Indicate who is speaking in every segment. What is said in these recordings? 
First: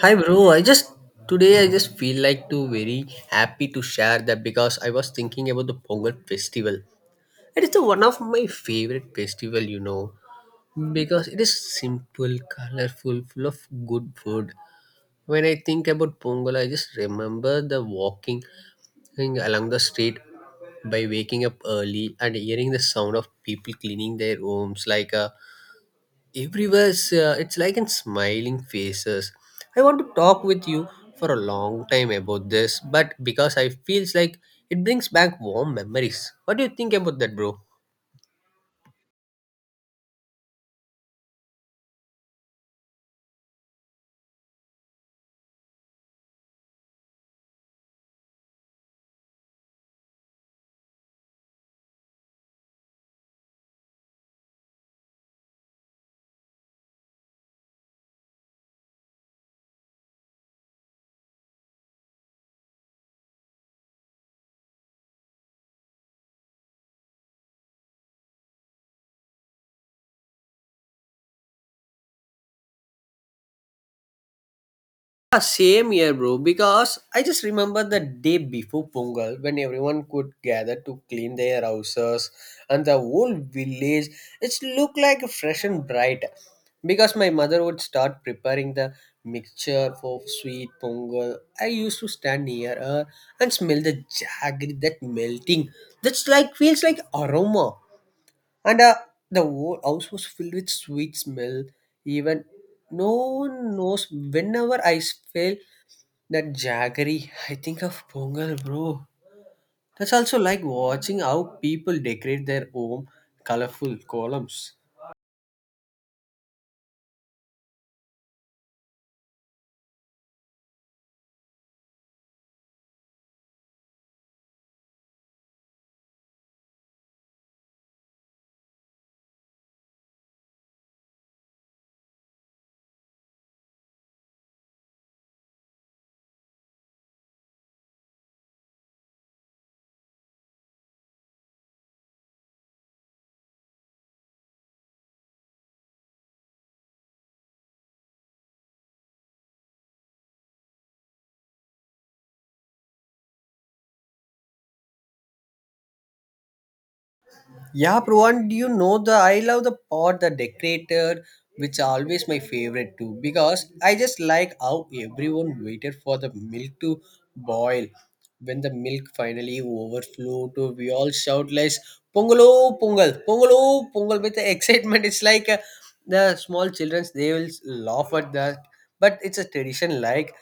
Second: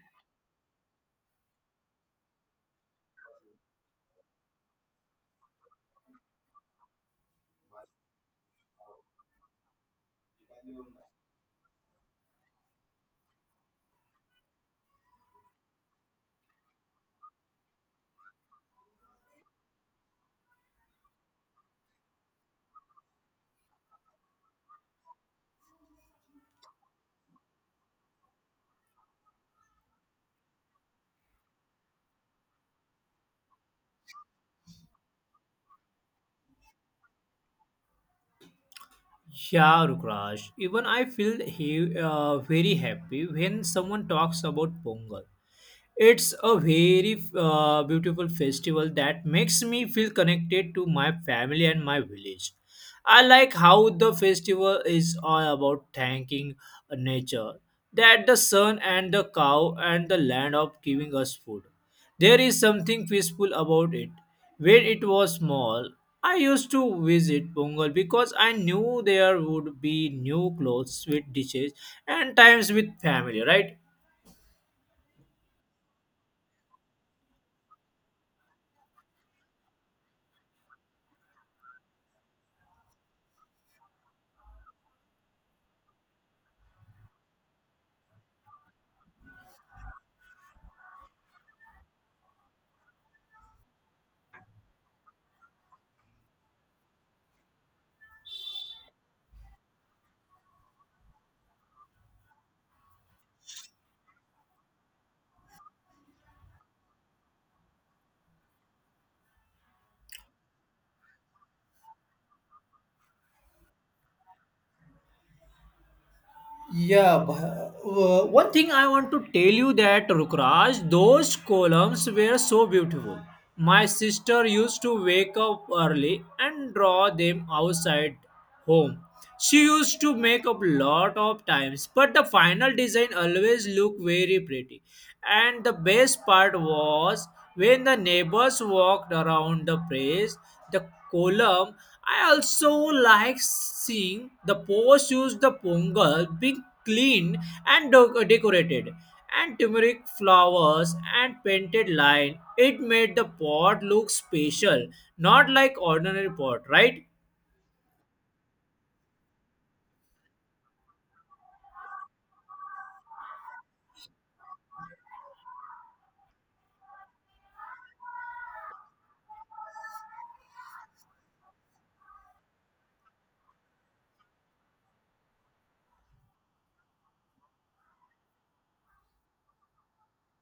Speaker 1: Hi bro, I just today I just feel like to very happy to share that because I was thinking about the Pongal festival. It is the one of my favorite festival, you know, because it is simple, colorful, full of good food. When I think about Pongal, I just remember the walking thing along the street by waking up early and hearing the sound of people cleaning their homes like a everywhere's it's like in smiling faces. I want to talk with you for a long time about this, but because I feels like it brings back warm memories. What do you think about that, bro?
Speaker 2: Yeah, Rukraj. Even I feel he, very happy when someone talks about Pongal. It's a very beautiful festival that makes me feel connected to my family and my village. I like how the festival is all about thanking nature, that the sun and the cow and the land of giving us food. There is something peaceful about it. When it was small, I used to visit Pongal because I knew there would be new clothes, sweet dishes, and times with family, right?
Speaker 1: Yeah, same year, bro. Because I just remember the day before Pongal when everyone could gather to clean their houses and the whole village. It looked like fresh and bright. Because my mother would start preparing the mixture for sweet Pongal. I used to stand near her and smell the jaggery that melting. That's like feels like aroma. And The whole house was filled with sweet smell. Even no one knows whenever I feel that jaggery, I think of Pongal, bro. That's also like watching how people decorate their home colorful columns.
Speaker 2: Yeah, but, one thing I want to tell you that Rukraj, those columns were so beautiful. My sister used to wake up early and draw them outside home. She used to make up lot of times, but the final design always looked very pretty. And the best part was when the neighbors walked around the place, the column. I also like seeing the post used the pongal being cleaned and decorated, and turmeric flowers and painted line. It made the pot look special, not like ordinary pot, right?
Speaker 1: Yeah, bro. Do you know the I love the pot, the decorator, which are always my favorite too, because I just like how everyone waited for the milk to boil. When the milk finally overflowed, to we all shout like "Pongalo, Pongal, Pongalo, Pongal" with the excitement. It's like The small childrens they will laugh at that, but it's a tradition like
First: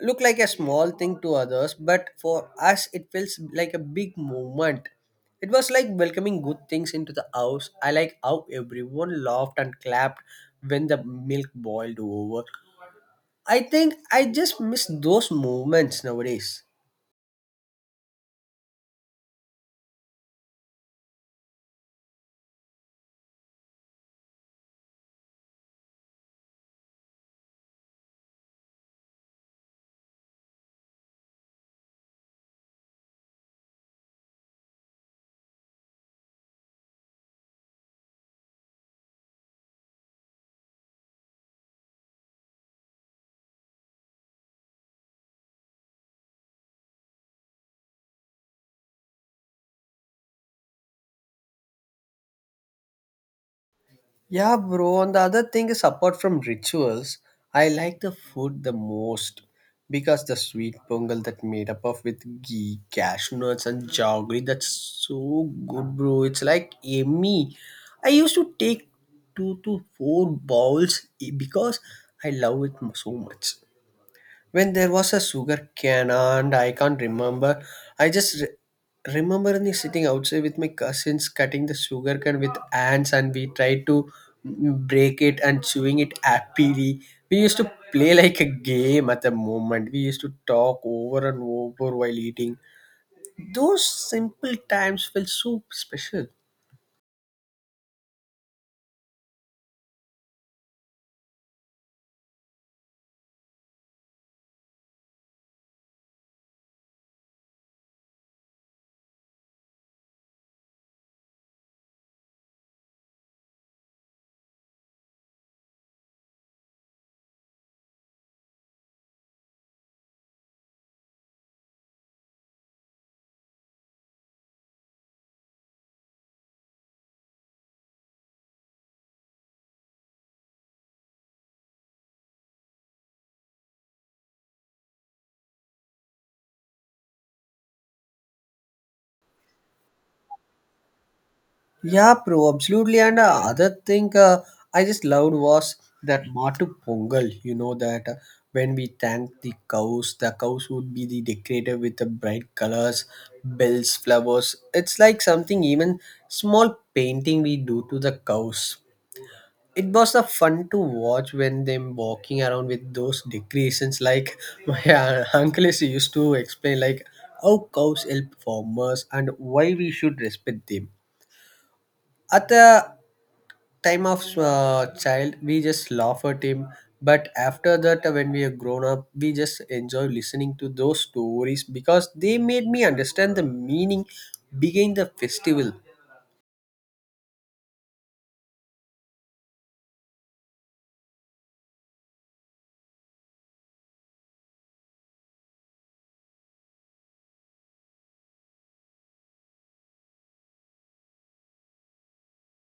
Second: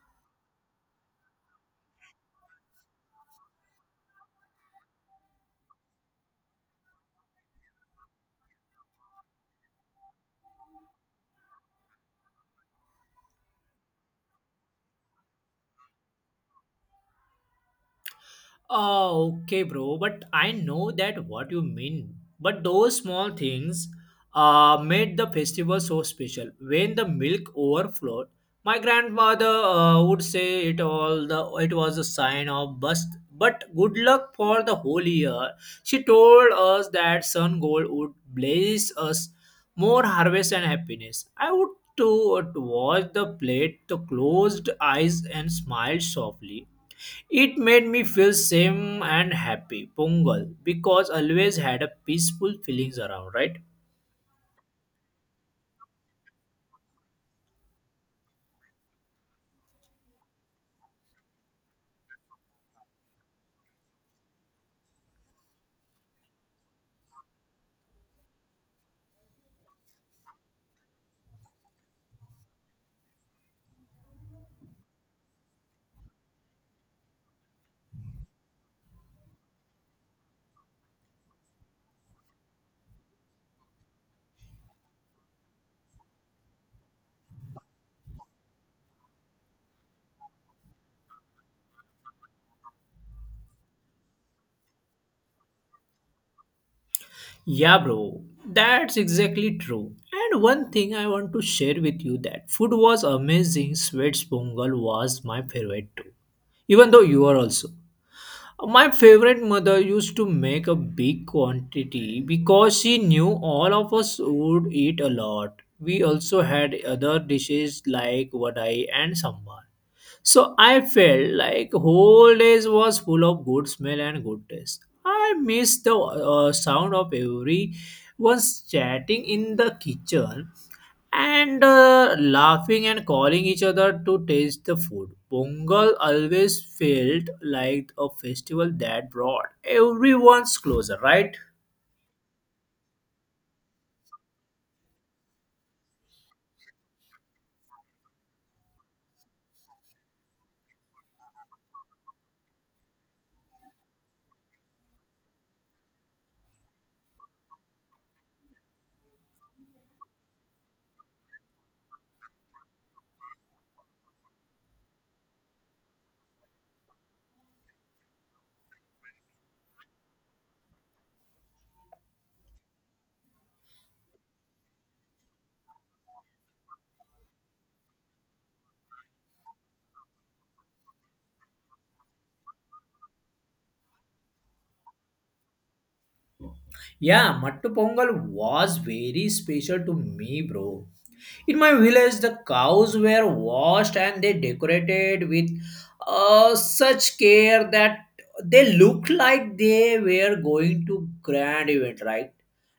Speaker 1: look like a small thing to others, but for us, it feels like a big moment. It was like welcoming good things into the house. I like how everyone laughed and clapped when the milk boiled over. I think I just miss those moments nowadays.
Speaker 2: Oh, okay, bro. But I know that what you mean. But those small things made the festival so special. When the milk overflowed, my grandmother would say it all the it was a sign of bust, but good luck for the whole year. She told us that sun gold would blaze us more harvest and happiness. I would to watch the plate, the closed eyes and smiled softly. It made me feel same and happy, Pongal, because always had a peaceful feelings around, right?
Speaker 1: Yeah, bro. And the other thing is, apart from rituals, I like the food the most because the sweet pongal that made up of with ghee, cashew nuts, and jaggery, that's so good, bro. It's like yummy. I used to take two to four bowls because I love it so much when there was a sugar can and I can't remember. I just remember me sitting outside with my cousins cutting the sugar cane with ants and we tried to break it and chewing it happily. We used to play like a game at the moment. We used to talk over and over while eating. Those simple times felt so special.
Speaker 2: Yeah, bro, that's exactly true. And one thing I want to share with you that food was amazing. Sweets Pongal was my favorite too, even though you are also. My favorite mother used to make a big quantity because she knew all of us would eat a lot. We also had other dishes like vadai and sambar. So I felt like whole days was full of good smell and good taste. I missed the sound of everyone's chatting in the kitchen and laughing and calling each other to taste the food. Pongal always felt like a festival that brought everyone's closer, right?
Speaker 1: Yeah, bro, absolutely. And other thing I just loved was that Matu Pongal. You know that when we thank the cows would be the decorated with the bright colors, bells, flowers. It's like something even small painting we do to the cows. It was a fun to watch when them walking around with those decorations. Like my uncle is used to explain, like how cows help farmers and why we should respect them at the time of child, we just laugh at him, but after that, when we are grown up, we just enjoy listening to those stories because they made me understand the meaning behind the festival.
Speaker 2: Yeah, Mattu Pongal was very special to me, bro. In my village, the cows were washed and they decorated with such care that they looked like they were going to grand event, right?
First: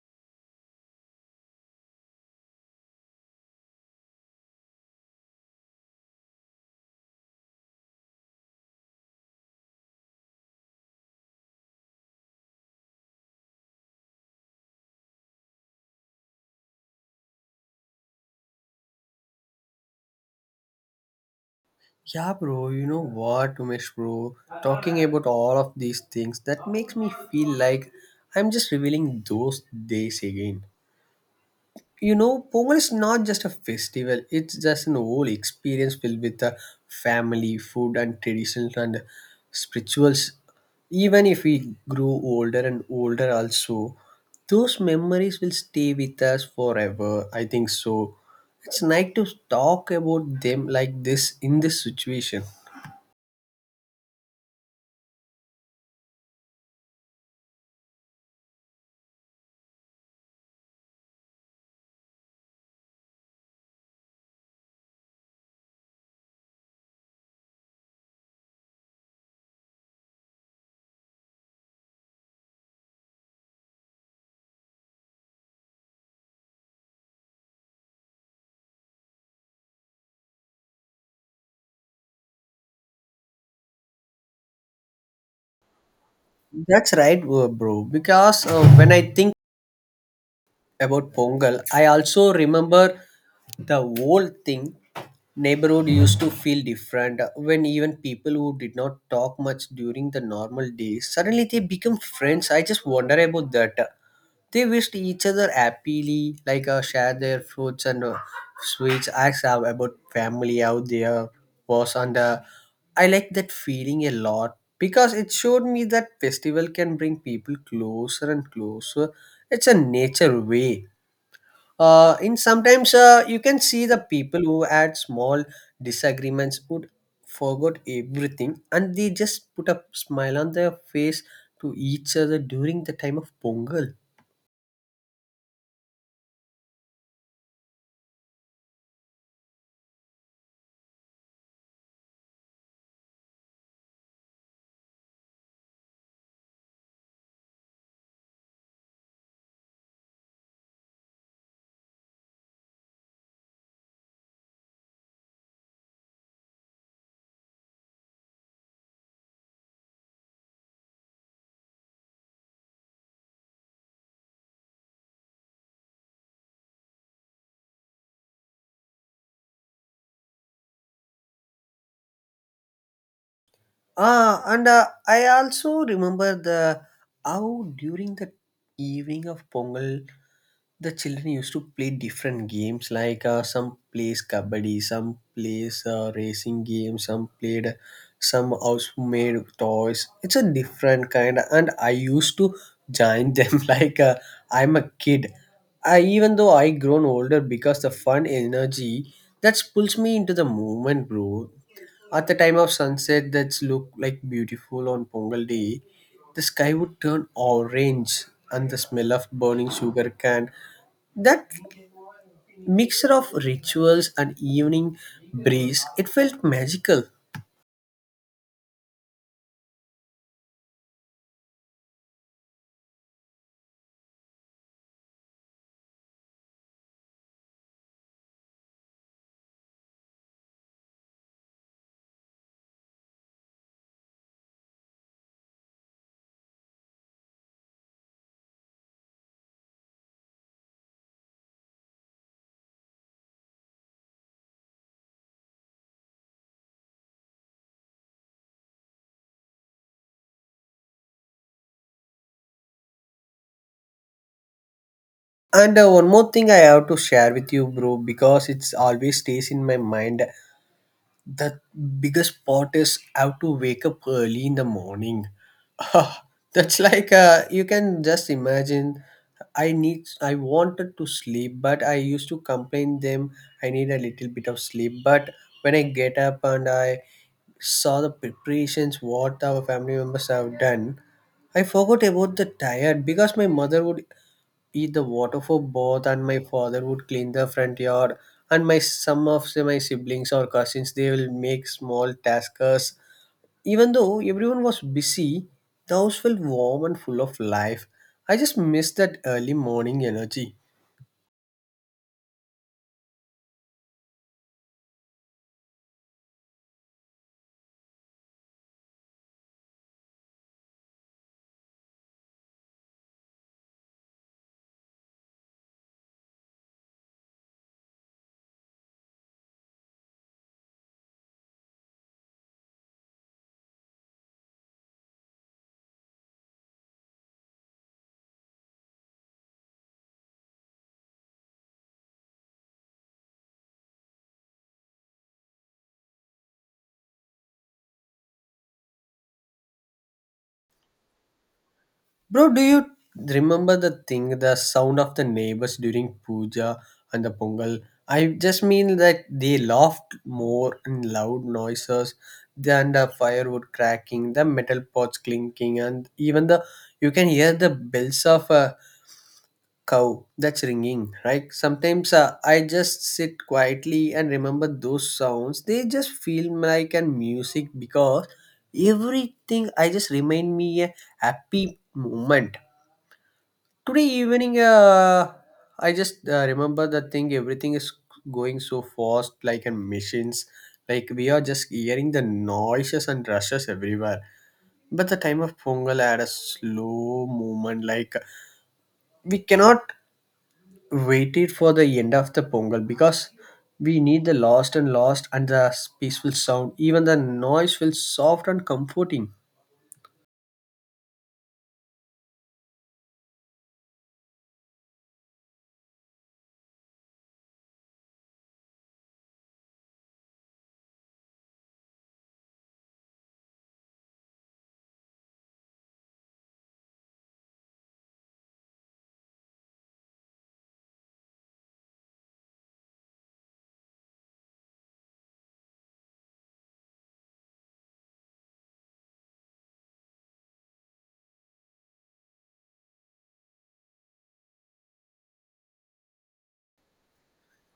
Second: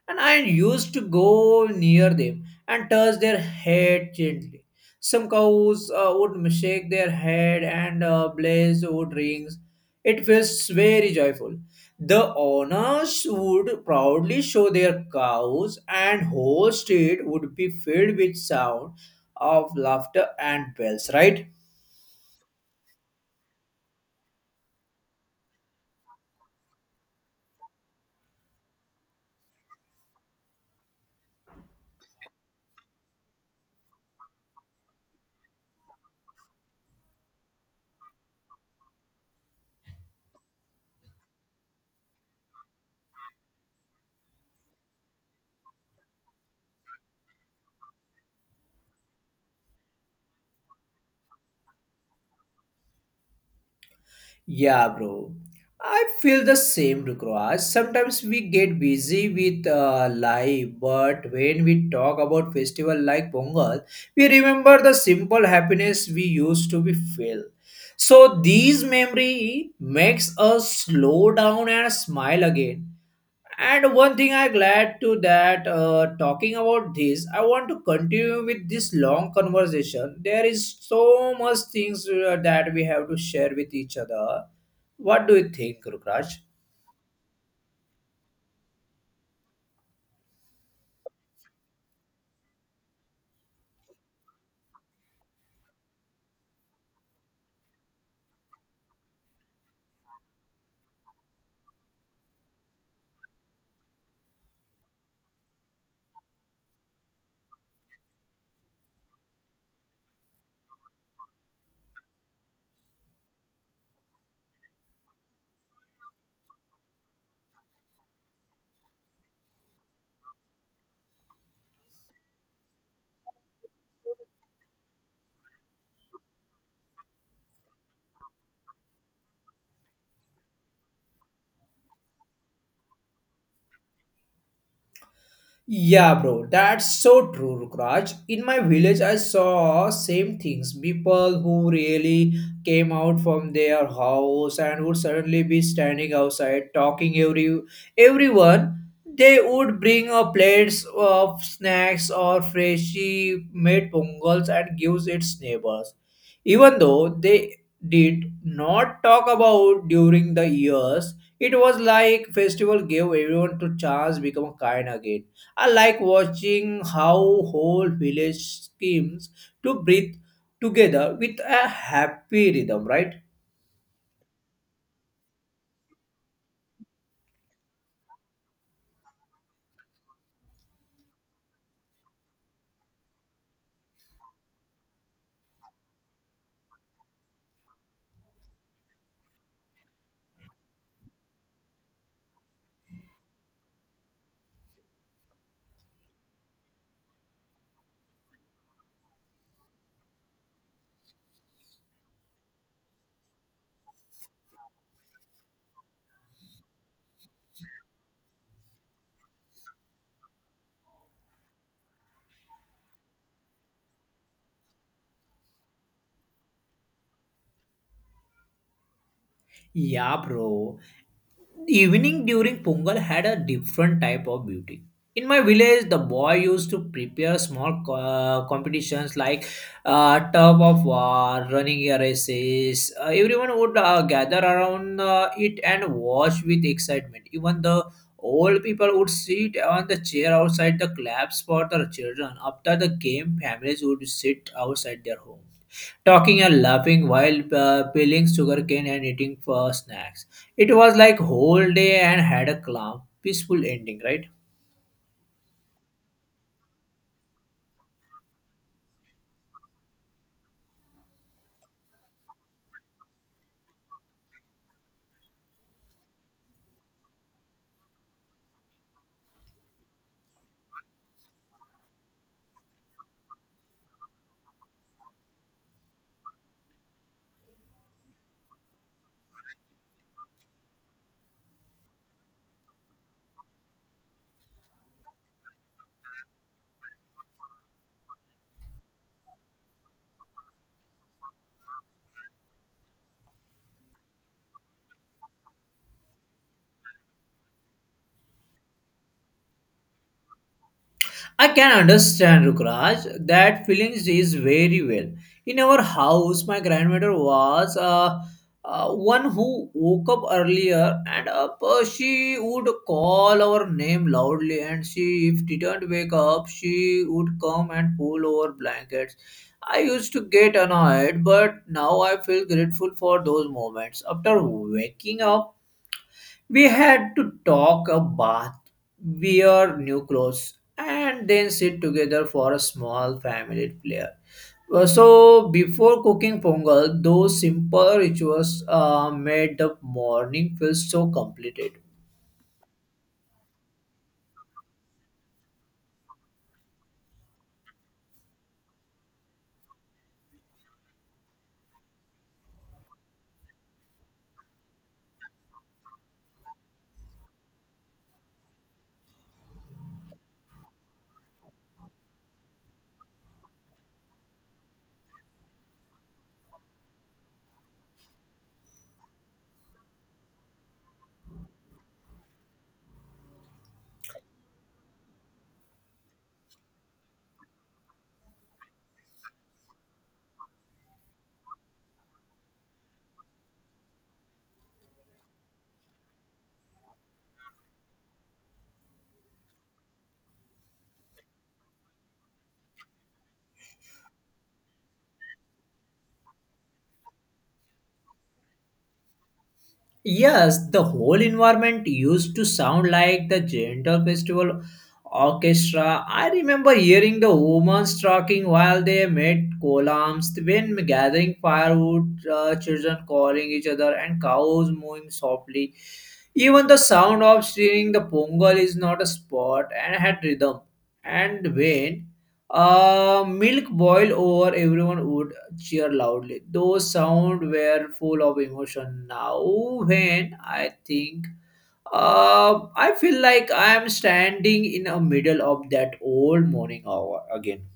Speaker 2: And I used to go near them and touch their head gently. Some cows would shake their head and blaze wood rings. It feels very joyful. The owners would proudly show their cows, and whole street would be filled with sound of laughter and bells, right?
Speaker 1: Yeah bro, you know what, Umesh bro, talking about all of these things that makes me feel like I'm just revealing those days again. You know Pongal is not just a festival, it's just an whole experience filled with the family, food and traditions and spirituals. Even if we grow older and older also, those memories will stay with us forever, I think so. It's nice to talk about them like this in this situation.
Speaker 2: Yeah, bro. I feel the same, Rukraj. Sometimes we get busy with life, but when we talk about festival like Pongal, we remember the simple happiness we used to be feel. So these memory makes us slow down and smile again. And one thing I glad to that talking about this, I want to continue with this long conversation. There is so much things that we have to share with each other. What do you think, Rukraj?
Speaker 1: That's right, bro, because when I think about Pongal. I also remember the whole thing. Neighborhood used to feel different when even people who did not talk much during the normal days suddenly they become friends. I just wonder about that. They wished each other happily, like share their fruits and sweets. Ask about family out there was on the. I like that feeling a lot because it showed me that festival can bring people closer and closer. It's a nature way. In sometimes you can see the people who had small disagreements would forgot everything and they just put a smile on their face to each other during the time of Pongal.
Speaker 2: Yeah, bro, that's so true, Rukraj. In my village, I saw same things. People who really came out from their house and would suddenly be standing outside talking every everyone. They would bring a plates of snacks or freshly made pongals and gives its neighbors. Even though they did not talk about during the years, it was like festival gave everyone to chance become kind again. I like watching how whole village schemes to breathe together with a happy rhythm, right?
Speaker 1: Ah, and I also remember the how during the evening of Pongal, the children used to play different games. Some plays kabaddi, some plays racing games, some played some house-made toys. It's a different kind, and I used to join them. I'm a kid. I even though I grown older because the fun energy that pulls me into the moment, bro. At the time of sunset, that's looked like beautiful on Pongal day. The sky would turn orange, and the smell of burning sugar cane. That mixture of rituals and evening breeze, it felt magical.
Speaker 2: Yeah, bro. Evening during Pongal had a different type of beauty. In my village, the boy used to prepare small competitions like tug of war, running races. Everyone would gather around it and watch with excitement. Even the old people would sit on the chair outside the claps for the children. After the game, families would sit outside their home talking and laughing while peeling sugarcane and eating snacks. It was like whole day and had a calm, peaceful ending, right?
Speaker 1: And One more thing I have to share with you, bro, because it's always stays in my mind. The biggest part is I have to wake up early in the morning. That's like you can just imagine. I wanted to sleep, but I used to complain them I need a little bit of sleep. But when I get up and I saw the preparations what our family members have done, I forgot about the tired because my mother would eat the water for bath and my father would clean the front yard and my some of say, my siblings or cousins they will make small tasks. Even though everyone was busy, the house felt warm and full of life. I just missed that early morning energy.
Speaker 2: I can understand, Rukraj, that feelings is very well. In our house, my grandmother was one who woke up earlier and she would call our name loudly and she, if didn't wake up, she would come and pull our blankets. I used to get annoyed, but now I feel grateful for those moments. After waking up, we had to talk a bath, wear new clothes, and then sit together for a small family prayer. So, before cooking pongal, those simple rituals made the morning feel so completed.
Speaker 1: Bro, do you remember the thing, the sound of the neighbors during puja and the pongal? I just mean that they laughed more in loud noises than the firewood cracking, the metal pots clinking, and even the you can hear the bells of a cow that's ringing, right? Sometimes I just sit quietly and remember those sounds. They just feel like an music because everything. I just remind me a happy moment. Today evening, I just remember the thing. Everything is going so fast, like in machines. Like we are just hearing the noises and rushes everywhere. But the time of Pongal had a slow movement. Like we cannot wait it for the end of the Pongal because we need the lost and lost and the peaceful sound. Even the noise feels soft and comforting.
Speaker 2: Yes, the whole environment used to sound like the gentle festival orchestra. I remember hearing the women talking while they made columns, when gathering firewood, children calling each other, and cows mooing softly. Even the sound of steering the pongal is not a sport and had rhythm. And when milk boiled over, everyone would cheer loudly. Those sounds were full of emotion. Now, when I think, I feel like I am standing in the middle of that old morning hour again.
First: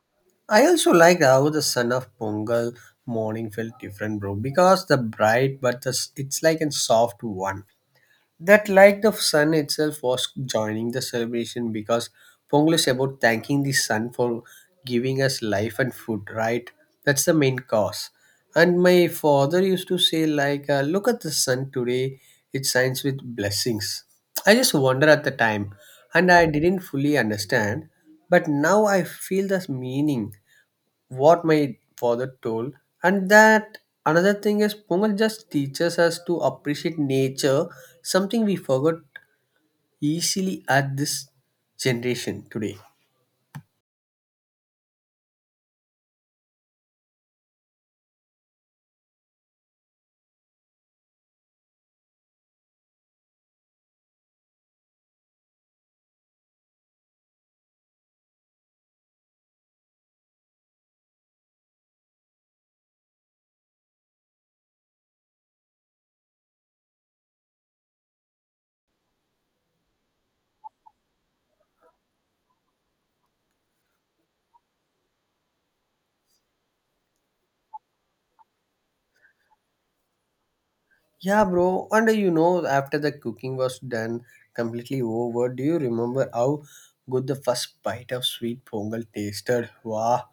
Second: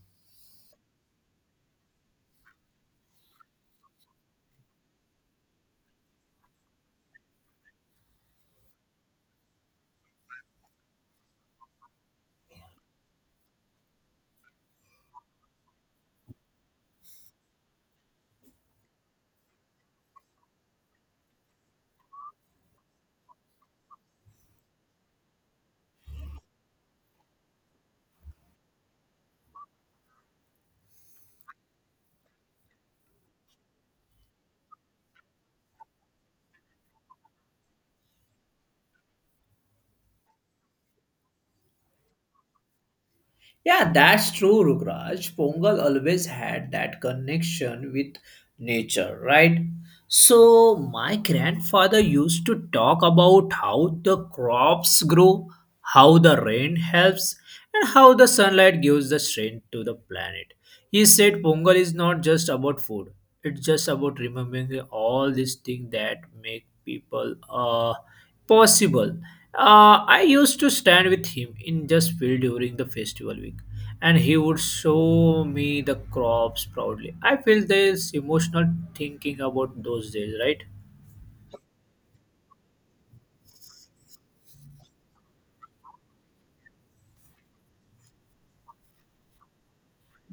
Speaker 1: I also liked how the son of Pongal morning felt different, bro. Because the bright, but the, it's like a soft one. That like the sun itself was joining the celebration because Pongal is about thanking the sun for giving us life and food, right? That's the main cause. And my father used to say like, look at the sun today. It shines with blessings. I just wonder at the time, and I didn't fully understand, but now I feel the meaning what my father told. And that another thing is Pongal just teaches us to appreciate nature, something we forgot easily at this generation today.
Speaker 2: Yeah, that's true, Rukraj. Pongal always had that connection with nature, right? So, my grandfather used to talk about how the crops grow, how the rain helps, and how the sunlight gives the strength to the planet. He said Pongal is not just about food, it's just about remembering all these things that make people possible. I used to stand with him in just field during the festival week, and he would show me the crops proudly. I feel this emotional thinking about those days, right?
Speaker 1: Yeah, bro. And you know, after the cooking was done completely over, do you remember how good the first bite of sweet pongal tasted? Wow,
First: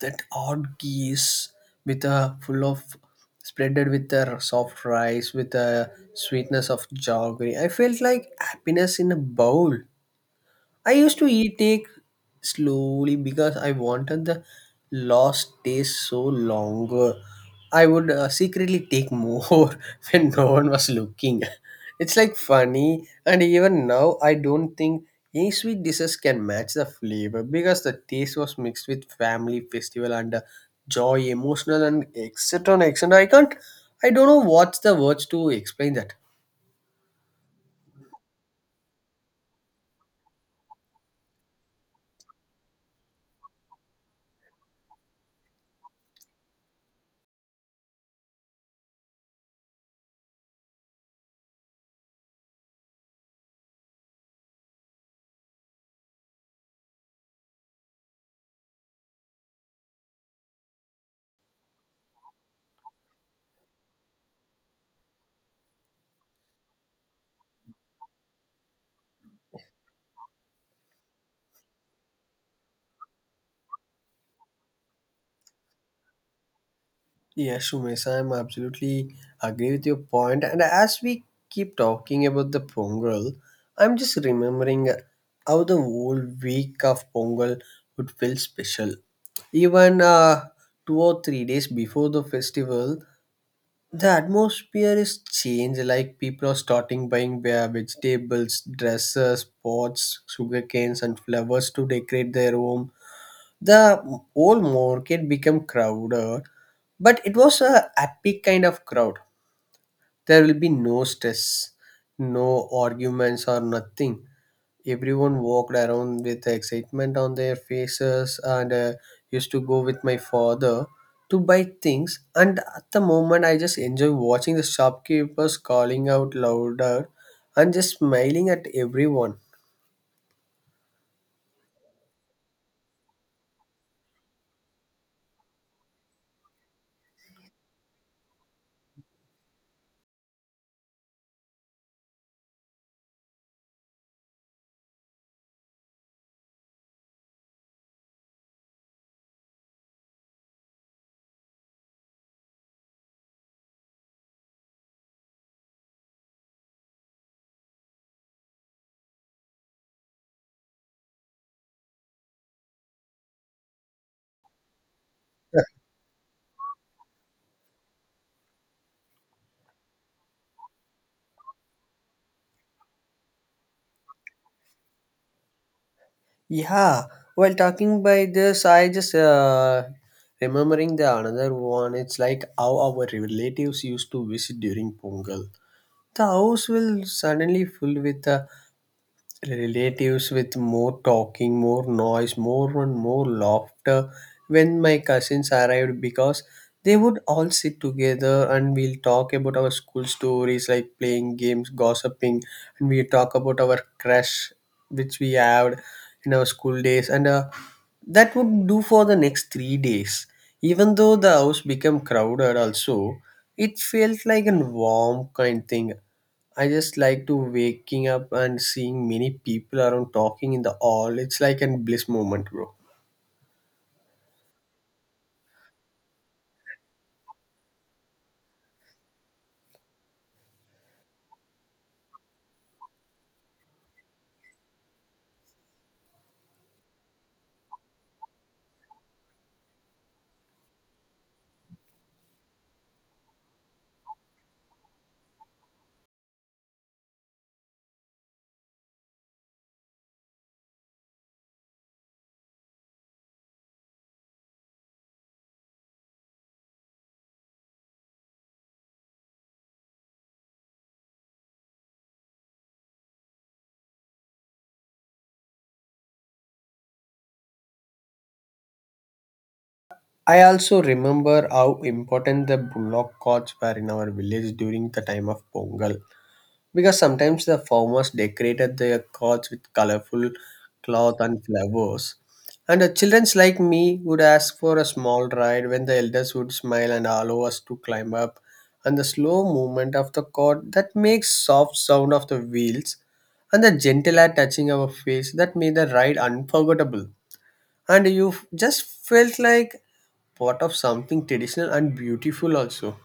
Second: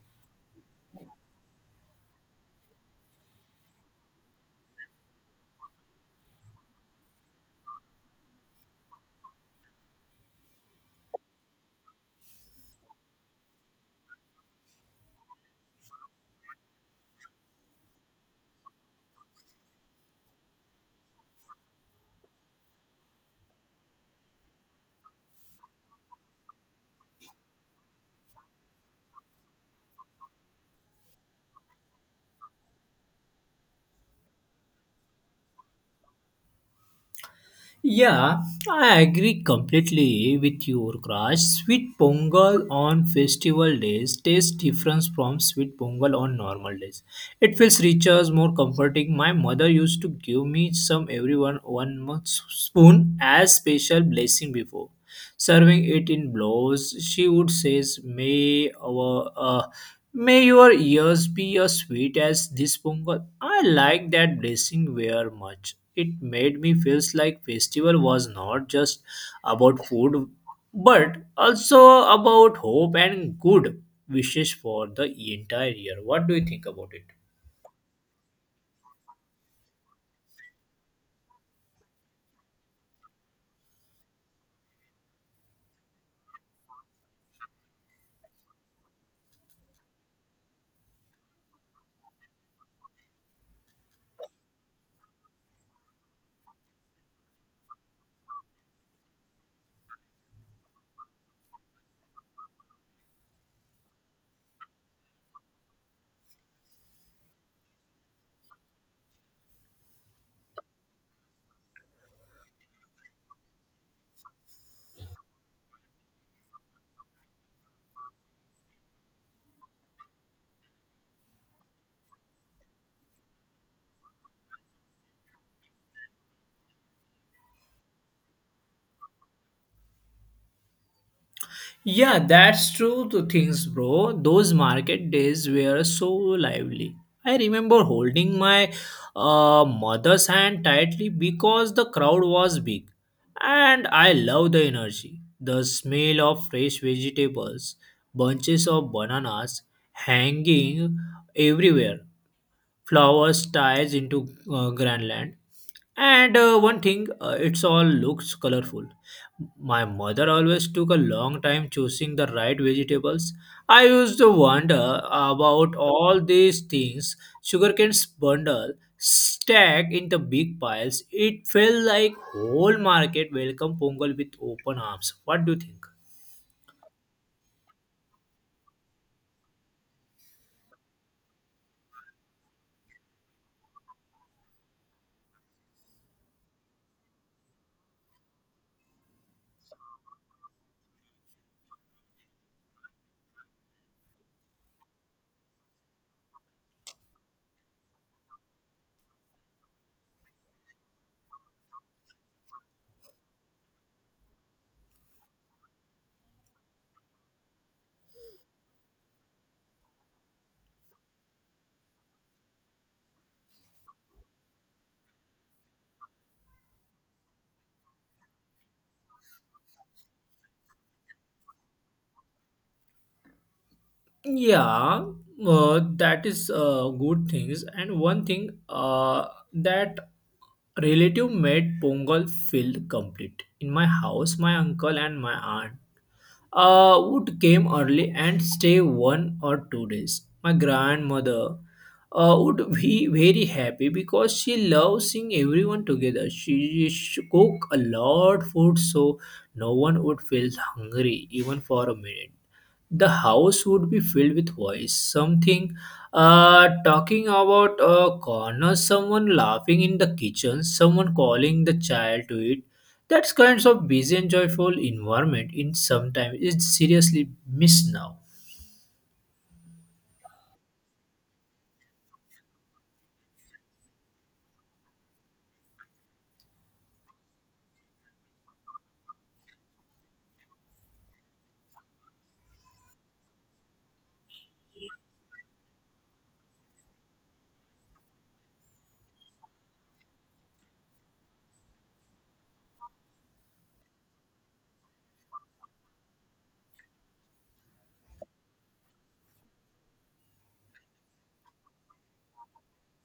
Speaker 1: that odd geese with a full of spreaded with the soft rice with the sweetness of jaggery. I felt like happiness in a bowl. I used to eat egg slowly because I wanted the lost taste so longer. I would secretly take more when no one was looking. It's like funny, and even now I don't think any sweet dishes can match the flavor because the taste was mixed with family festival and joy, emotional, and etc. And etc. I can't. I don't know what's the words to explain that.
Speaker 2: Yeah, I agree completely with you, Crash. Sweet pongal on festival days tastes different from sweet pongal on normal days. It feels richer, more comforting. My mother used to give me some every one month spoon as special blessing before. Serving it in blows, she would say, "May our uh, may your ears be as sweet as this pongal." I like that blessing very much. It made me feels like festival was not just about food but also about hope and good wishes for the entire year. What do you think about it?
Speaker 1: Yes, Umesh, I'm absolutely agree with your point. And as we keep talking about the Pongal, I'm just remembering how the whole week of Pongal would feel special. Even two or three days before the festival, the atmosphere is changed. Like people are starting buying their vegetables, dresses, pots, sugarcanes, and flowers to decorate their home. The whole market became crowded, but it was a happy kind of crowd. There will be no stress, no arguments or nothing. Everyone walked around with excitement on their faces and used to go with my father to buy things, and at the moment I just enjoy watching the shopkeepers calling out louder and just smiling at everyone.
Speaker 2: Yeah, that's true to things, bro. Those market days were so lively. I remember holding my mother's hand tightly because the crowd was big. And I love the energy. The smell of fresh vegetables, bunches of bananas hanging everywhere, flowers ties into Greenland. And one thing, it's all looks colorful. My mother always took a long time choosing the right vegetables. I used to wonder about all these things. Sugarcane's bundle stacked into big piles. It felt like whole market welcomed Pongal with open arms. What do you think?
Speaker 1: Yeah, while talking by this, I just remembering the another one. It's like how our relatives used to visit during Pongal. The house will suddenly filled with relatives with more talking, more noise, more and more laughter when my cousins arrived because they would all sit together and we'll talk about our school stories like playing games, gossiping, and we talk about our crush which we had in our school days and that would do for the next 3 days. Even though the house became crowded also, it felt like a warm kind thing. I just like to waking up and seeing many people around talking in the hall. It's like a bliss moment, bro.
Speaker 2: Yeah, that is good things. And one thing that relative made Pongal feel complete. In my house, my uncle and my aunt would came early and stay 1 or 2 days. My grandmother would be very happy because she loves seeing everyone together. She cook a lot food so no one would feel hungry even for a minute. The house would be filled with voice, something talking about a corner, someone laughing in the kitchen, someone calling the child to it that kinds of busy and joyful environment in sometimes is seriously missed now.
Speaker 1: I also remember how important the bullock carts were in our village during the time of Pongal. Because sometimes the farmers decorated their carts with colorful cloth and flowers. And the childrens like me would ask for a small ride when the elders would smile and allow us to climb up. And the slow movement of the cart that makes soft sound of the wheels and the gentle air touching our face that made the ride unforgettable. And just felt like part of something traditional and beautiful also.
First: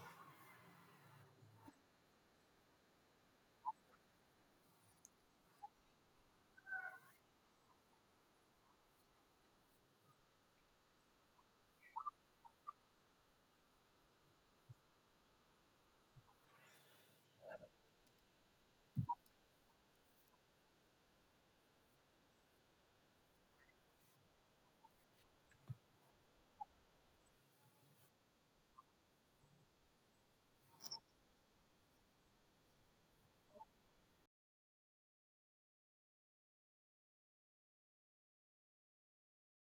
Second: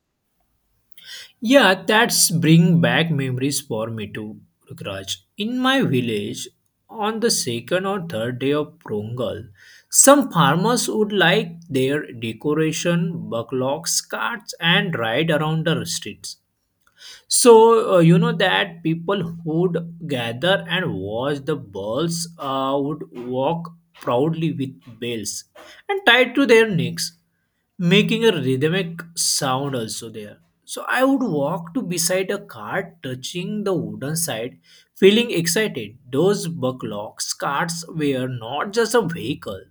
Speaker 2: Yeah, that's bring back memories for me too, Raj. In my village, on the second or third day of Prongal, some farmers would like their decoration, bucklocks, carts, and ride around the streets. So, you know that people would gather and watch the balls would walk proudly with bells and tied to their necks, making a rhythmic sound also there. So, I would walk to beside a cart touching the wooden side, feeling excited. Those bucklocks carts were not just a vehicle,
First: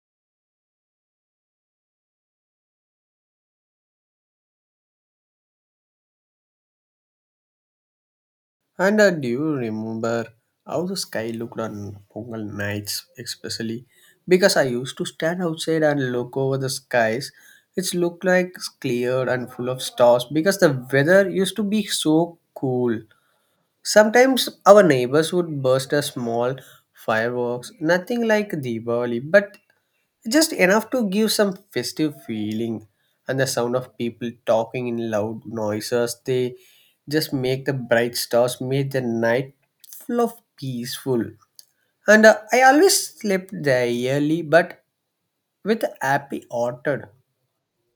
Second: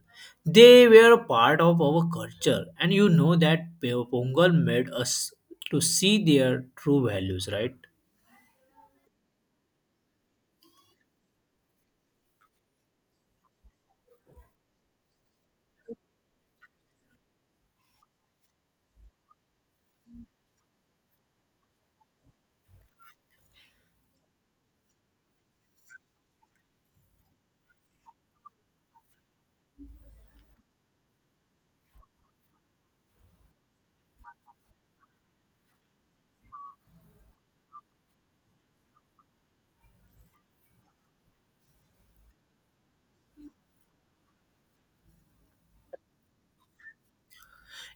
Speaker 2: they were part of our culture, and you know that Pongal made us to see their true values, right?
Speaker 1: And Do you remember how the sky looked on Pongal nights, especially? Because I used to stand outside and look over the skies. It looked like clear and full of stars because the weather used to be so cool. Sometimes our neighbors would burst a small fireworks, nothing like Diwali, but just enough to give some festive feeling and the sound of people talking in loud noises, they just make the bright stars make the night full of peaceful and I always slept there early but with a happy hearted.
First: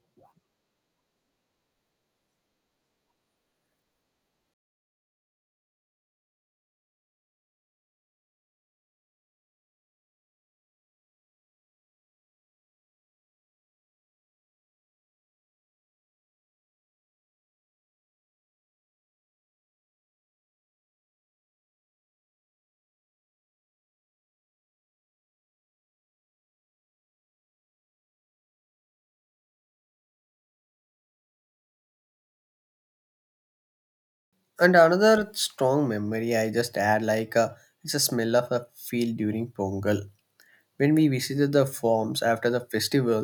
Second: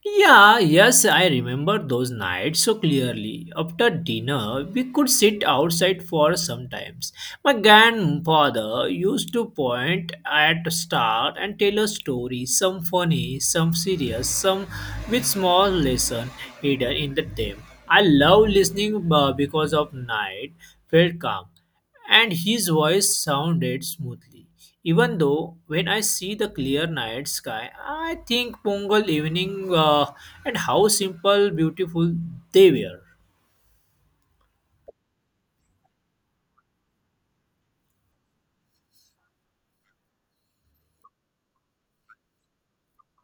Speaker 2: Yeah, yes, I remember those nights so clearly. After dinner, we could sit outside for some times. My grandfather used to point at star and tell us stories, some funny, some serious, some with small lesson hidden in the them. I love listening because of night felt calm and his voice sounded smoothly. Even though when I see the clear night sky, I think Pongal evening and how simple, beautiful they were.
Speaker 1: And another strong memory I just add like, it's a smell of a field during Pongal. When we visited the farms after the festival,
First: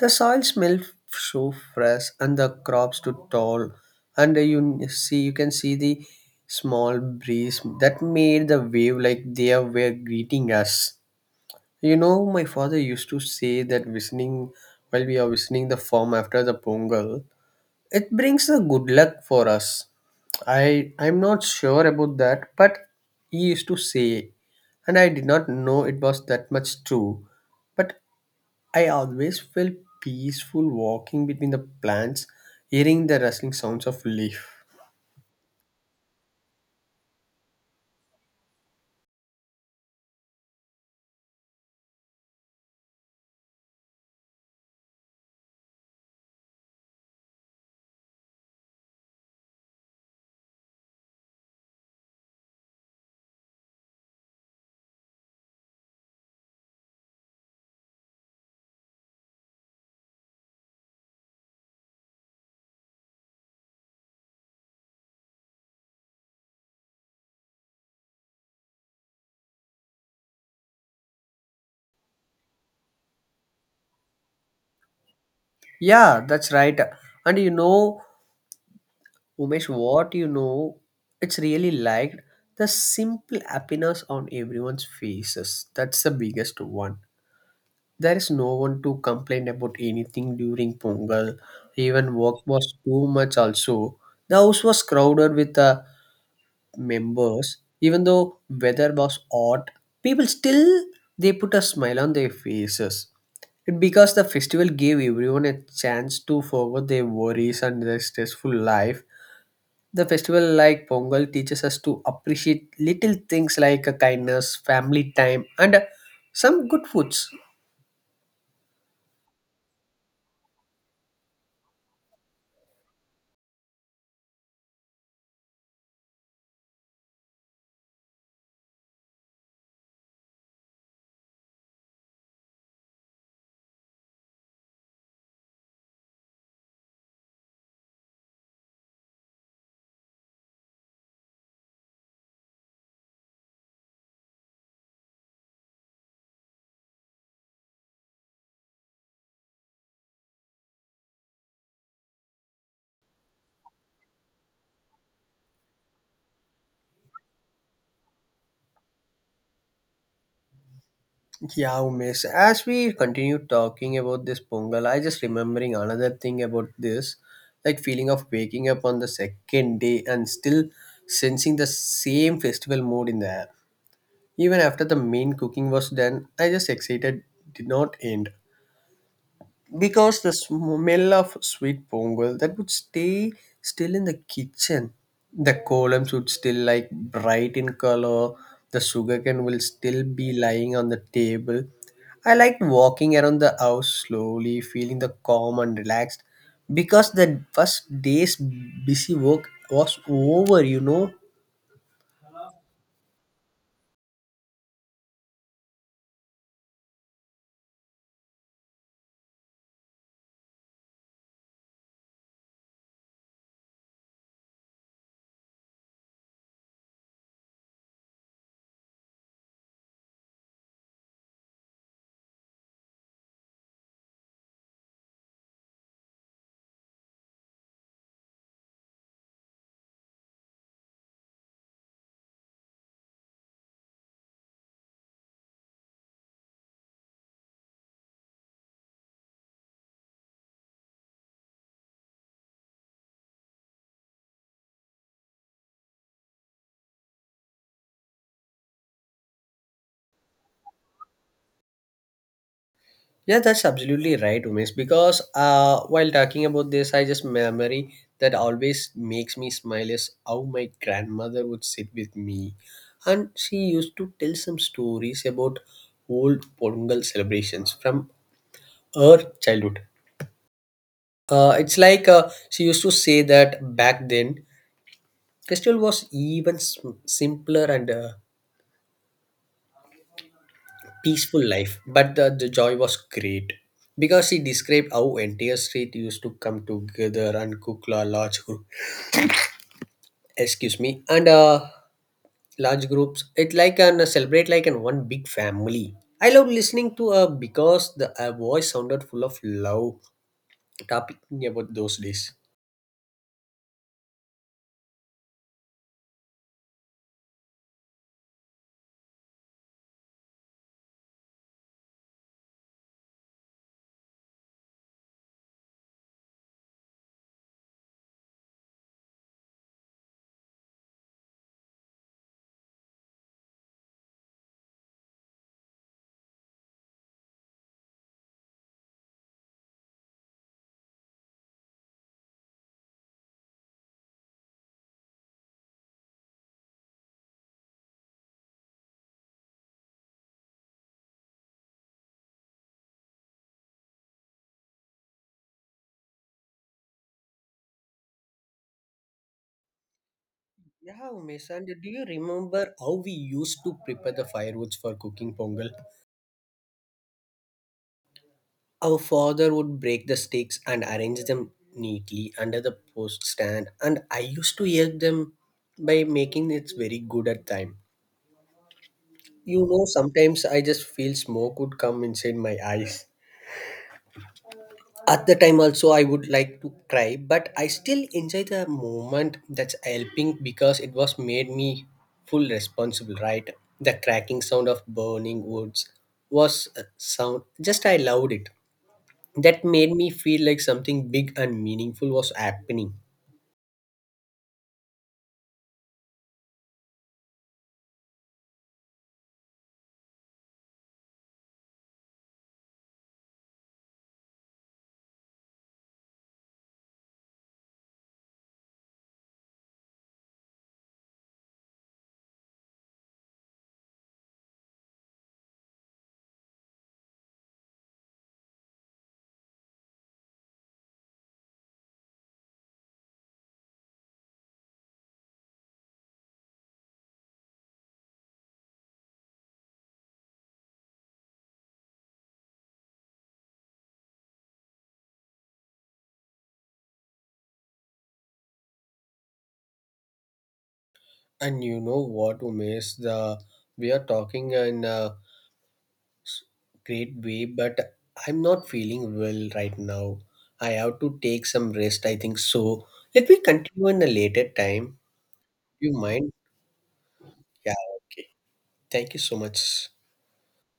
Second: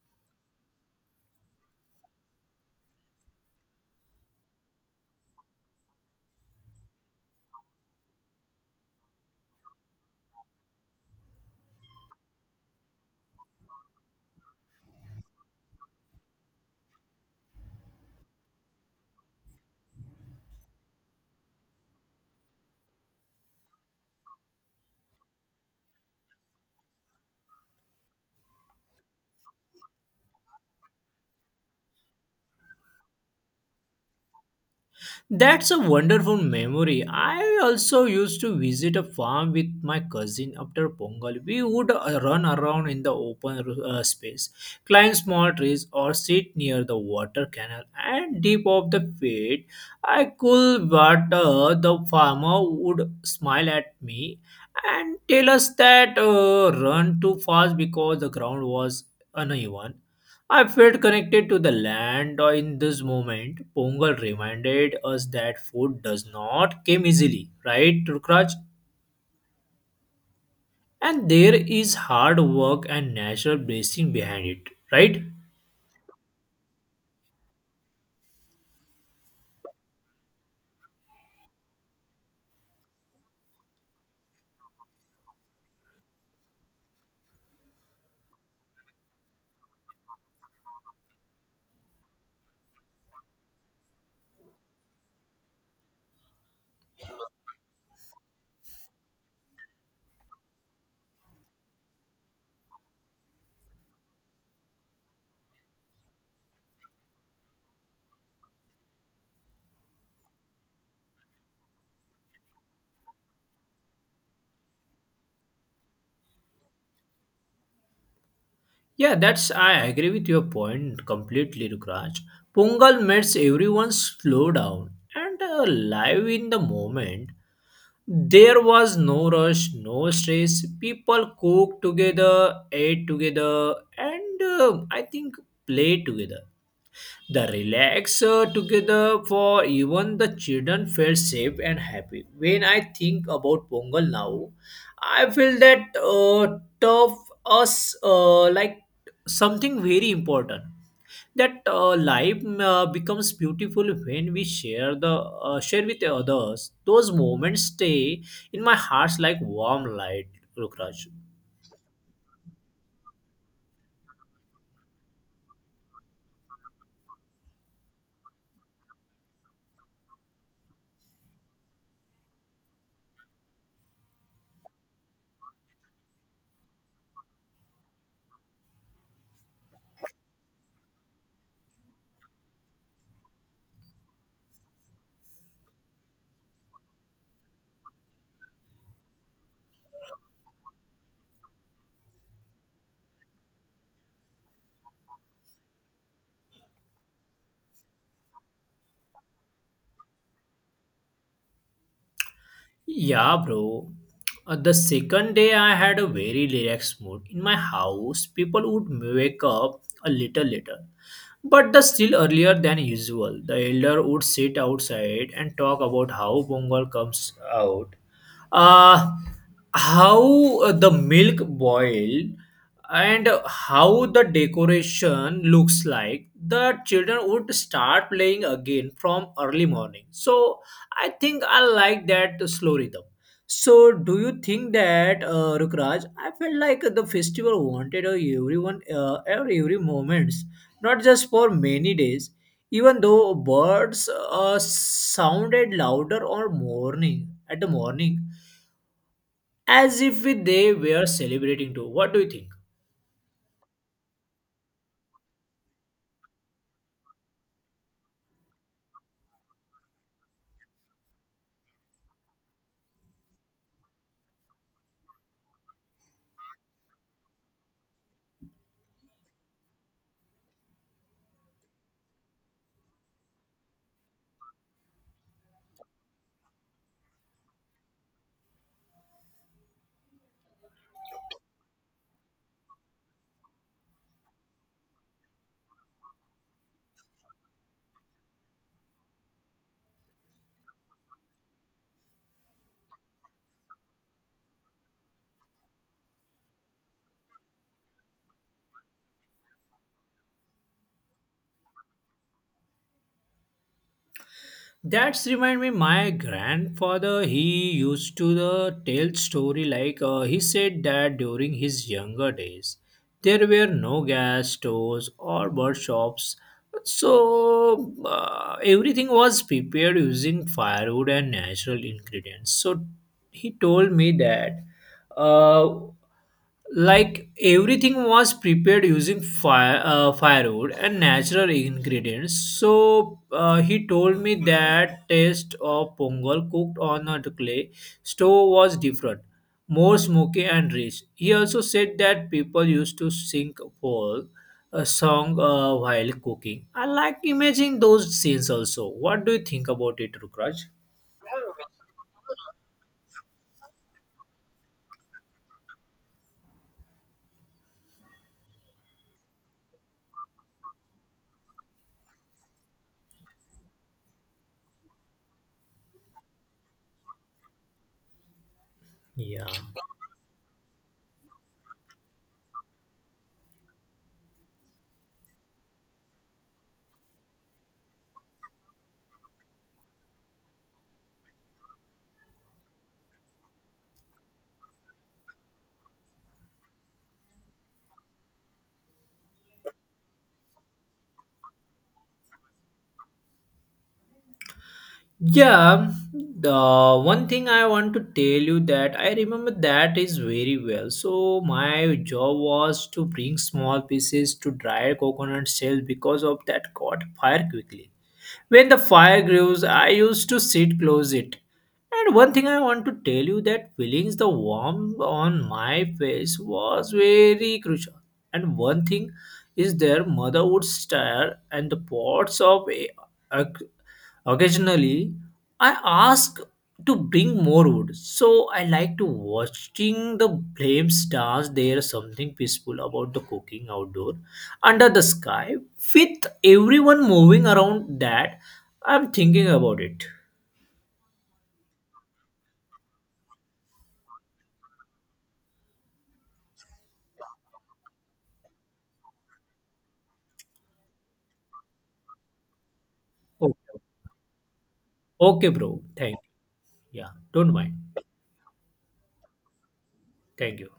Speaker 1: the soil smelled so fresh and the crops stood tall and you can see the small breeze that made the wave like they were greeting us. You know, my father used to say that visiting while we are visiting the farm after the Pongal, it brings a good luck for us. I'm not sure about that, but he used to say, and I did not know it was that much true. But I always felt peaceful walking between the plants, hearing the rustling sounds of leaf.
Speaker 2: That's a wonderful memory. I also used to visit a farm with my cousin after Pongal. We would run around in the open space, climb small trees, or sit near the water canal. And deep of the field, I could water. The farmer would smile at me and tell us that run too fast because the ground was uneven. I felt connected to the land in this moment. Pongal reminded us that food does not come easily, right, Rukraj? And there is hard work and natural blessing behind it, right?
Speaker 1: Yeah, that's right. And you know, Umesh, what you know, it's really like the simple happiness on everyone's faces. That's the biggest one. There is no one to complain about anything during Pongal. Even work was too much also. The house was crowded with the members. Even though weather was hot, people still they put a smile on their faces. It because the festival gave everyone a chance to forget their worries and their stressful life. The festival like Pongal teaches us to appreciate little things like a kindness, family time, and some good foods.
Speaker 2: Yeah, that's I agree with your point completely, Rukraj. Pongal makes everyone slow down and live in the moment. There was no rush, no stress. People cooked together, ate together, and I think played together. The relax together for even the children felt safe and happy. When I think about Pongal now, I feel that tough us like something very important. That life becomes beautiful when we share the share with the others. Those moments stay in my heart like warm light, Rukraj.
Speaker 1: Yeah, Umesh. As we continue talking about this Pongal, I just remembering another thing about this, like feeling of waking up on the second day and still sensing the same festival mood in the air. Even after the main cooking was done, I just excited did not end because the smell of sweet pongal that would stay still in the kitchen, the columns would still like bright in color, the sugarcane will still be lying on the table. I liked walking around the house slowly feeling the calm and relaxed because the first day's busy work was over, you know.
Speaker 2: Yeah, bro. The second day I had a very relaxed mood. In my house, people would wake up a little later, but the still earlier than usual. The elder would sit outside and talk about how Bongal comes out, uh, how the milk boiled, and how the decoration looks like. The children would start playing again from early morning. So I think I like that slow rhythm. So, do you think that Rukraj? I felt like the festival wanted everyone, every moments, not just for many days. Even though birds sounded louder or morning at the morning, as if they were celebrating too. What do you think?
Speaker 1: Yeah, that's absolutely right, Umesh. Because while talking about this, I just memory that always makes me smile is how my grandmother would sit with me, and she used to tell some stories about old Pongal celebrations from her childhood. It's like she used to say that back then, festival was even simpler and peaceful life, but the joy was great because he described how entire street used to come together and cook large group, excuse me, and large groups, it like an celebrate like an one big family. I love listening to her because the her voice sounded full of love talking about those days.
Speaker 2: That's remind me my grandfather he used to the tell story like he said that during his younger days. There were no gas stores or workshops, so everything was prepared using firewood and natural ingredients. So he told me that, uh, like everything was prepared using firewood and natural ingredients. So he told me that taste of pongal cooked on a clay stove was different, more smoky and rich. He also said that people used to sing for a song while cooking. I like imagining those scenes also. What do you think about it, Rukraj?
Speaker 1: Yeah, Umesh, and do you remember how we used to prepare the firewoods for cooking Pongal? Our father would break the sticks and arrange them neatly under the post stand, and I used to help them by making it very good at time.
Speaker 2: Yeah.
Speaker 1: You know, sometimes I just feel smoke would come inside my eyes. At the time also I would like to cry, but I still enjoy the moment that's helping because it was made me full responsible, right? The cracking sound of burning woods was a sound just I loved it. That made me feel like something big and meaningful was happening.
Speaker 2: Yeah, the one thing I want to tell you that I remember that is very well. So my job was to bring small pieces to dry coconut shells because of that caught fire quickly. When the fire grows, I used to sit close it. And one thing I want to tell you that feelings the warmth on my face was very crucial. And one thing is their mother would stir and the pots of occasionally I ask to bring more wood. So I like to watching the flames dance. There is something peaceful about the cooking outdoor under the sky with everyone moving around that. I'm thinking about it.
Speaker 1: And you know what, Umesh? The we are talking in a great way, but I'm not feeling well right now. I have to take some rest. I think so. Let me
Speaker 2: Okay,
Speaker 1: continue in a later time.
Speaker 2: okay, bro,
Speaker 1: You
Speaker 2: thank you.
Speaker 1: mind?
Speaker 2: Yeah, don't mind.
Speaker 1: Yeah. Okay. Thank you so much.
Speaker 2: Thank you.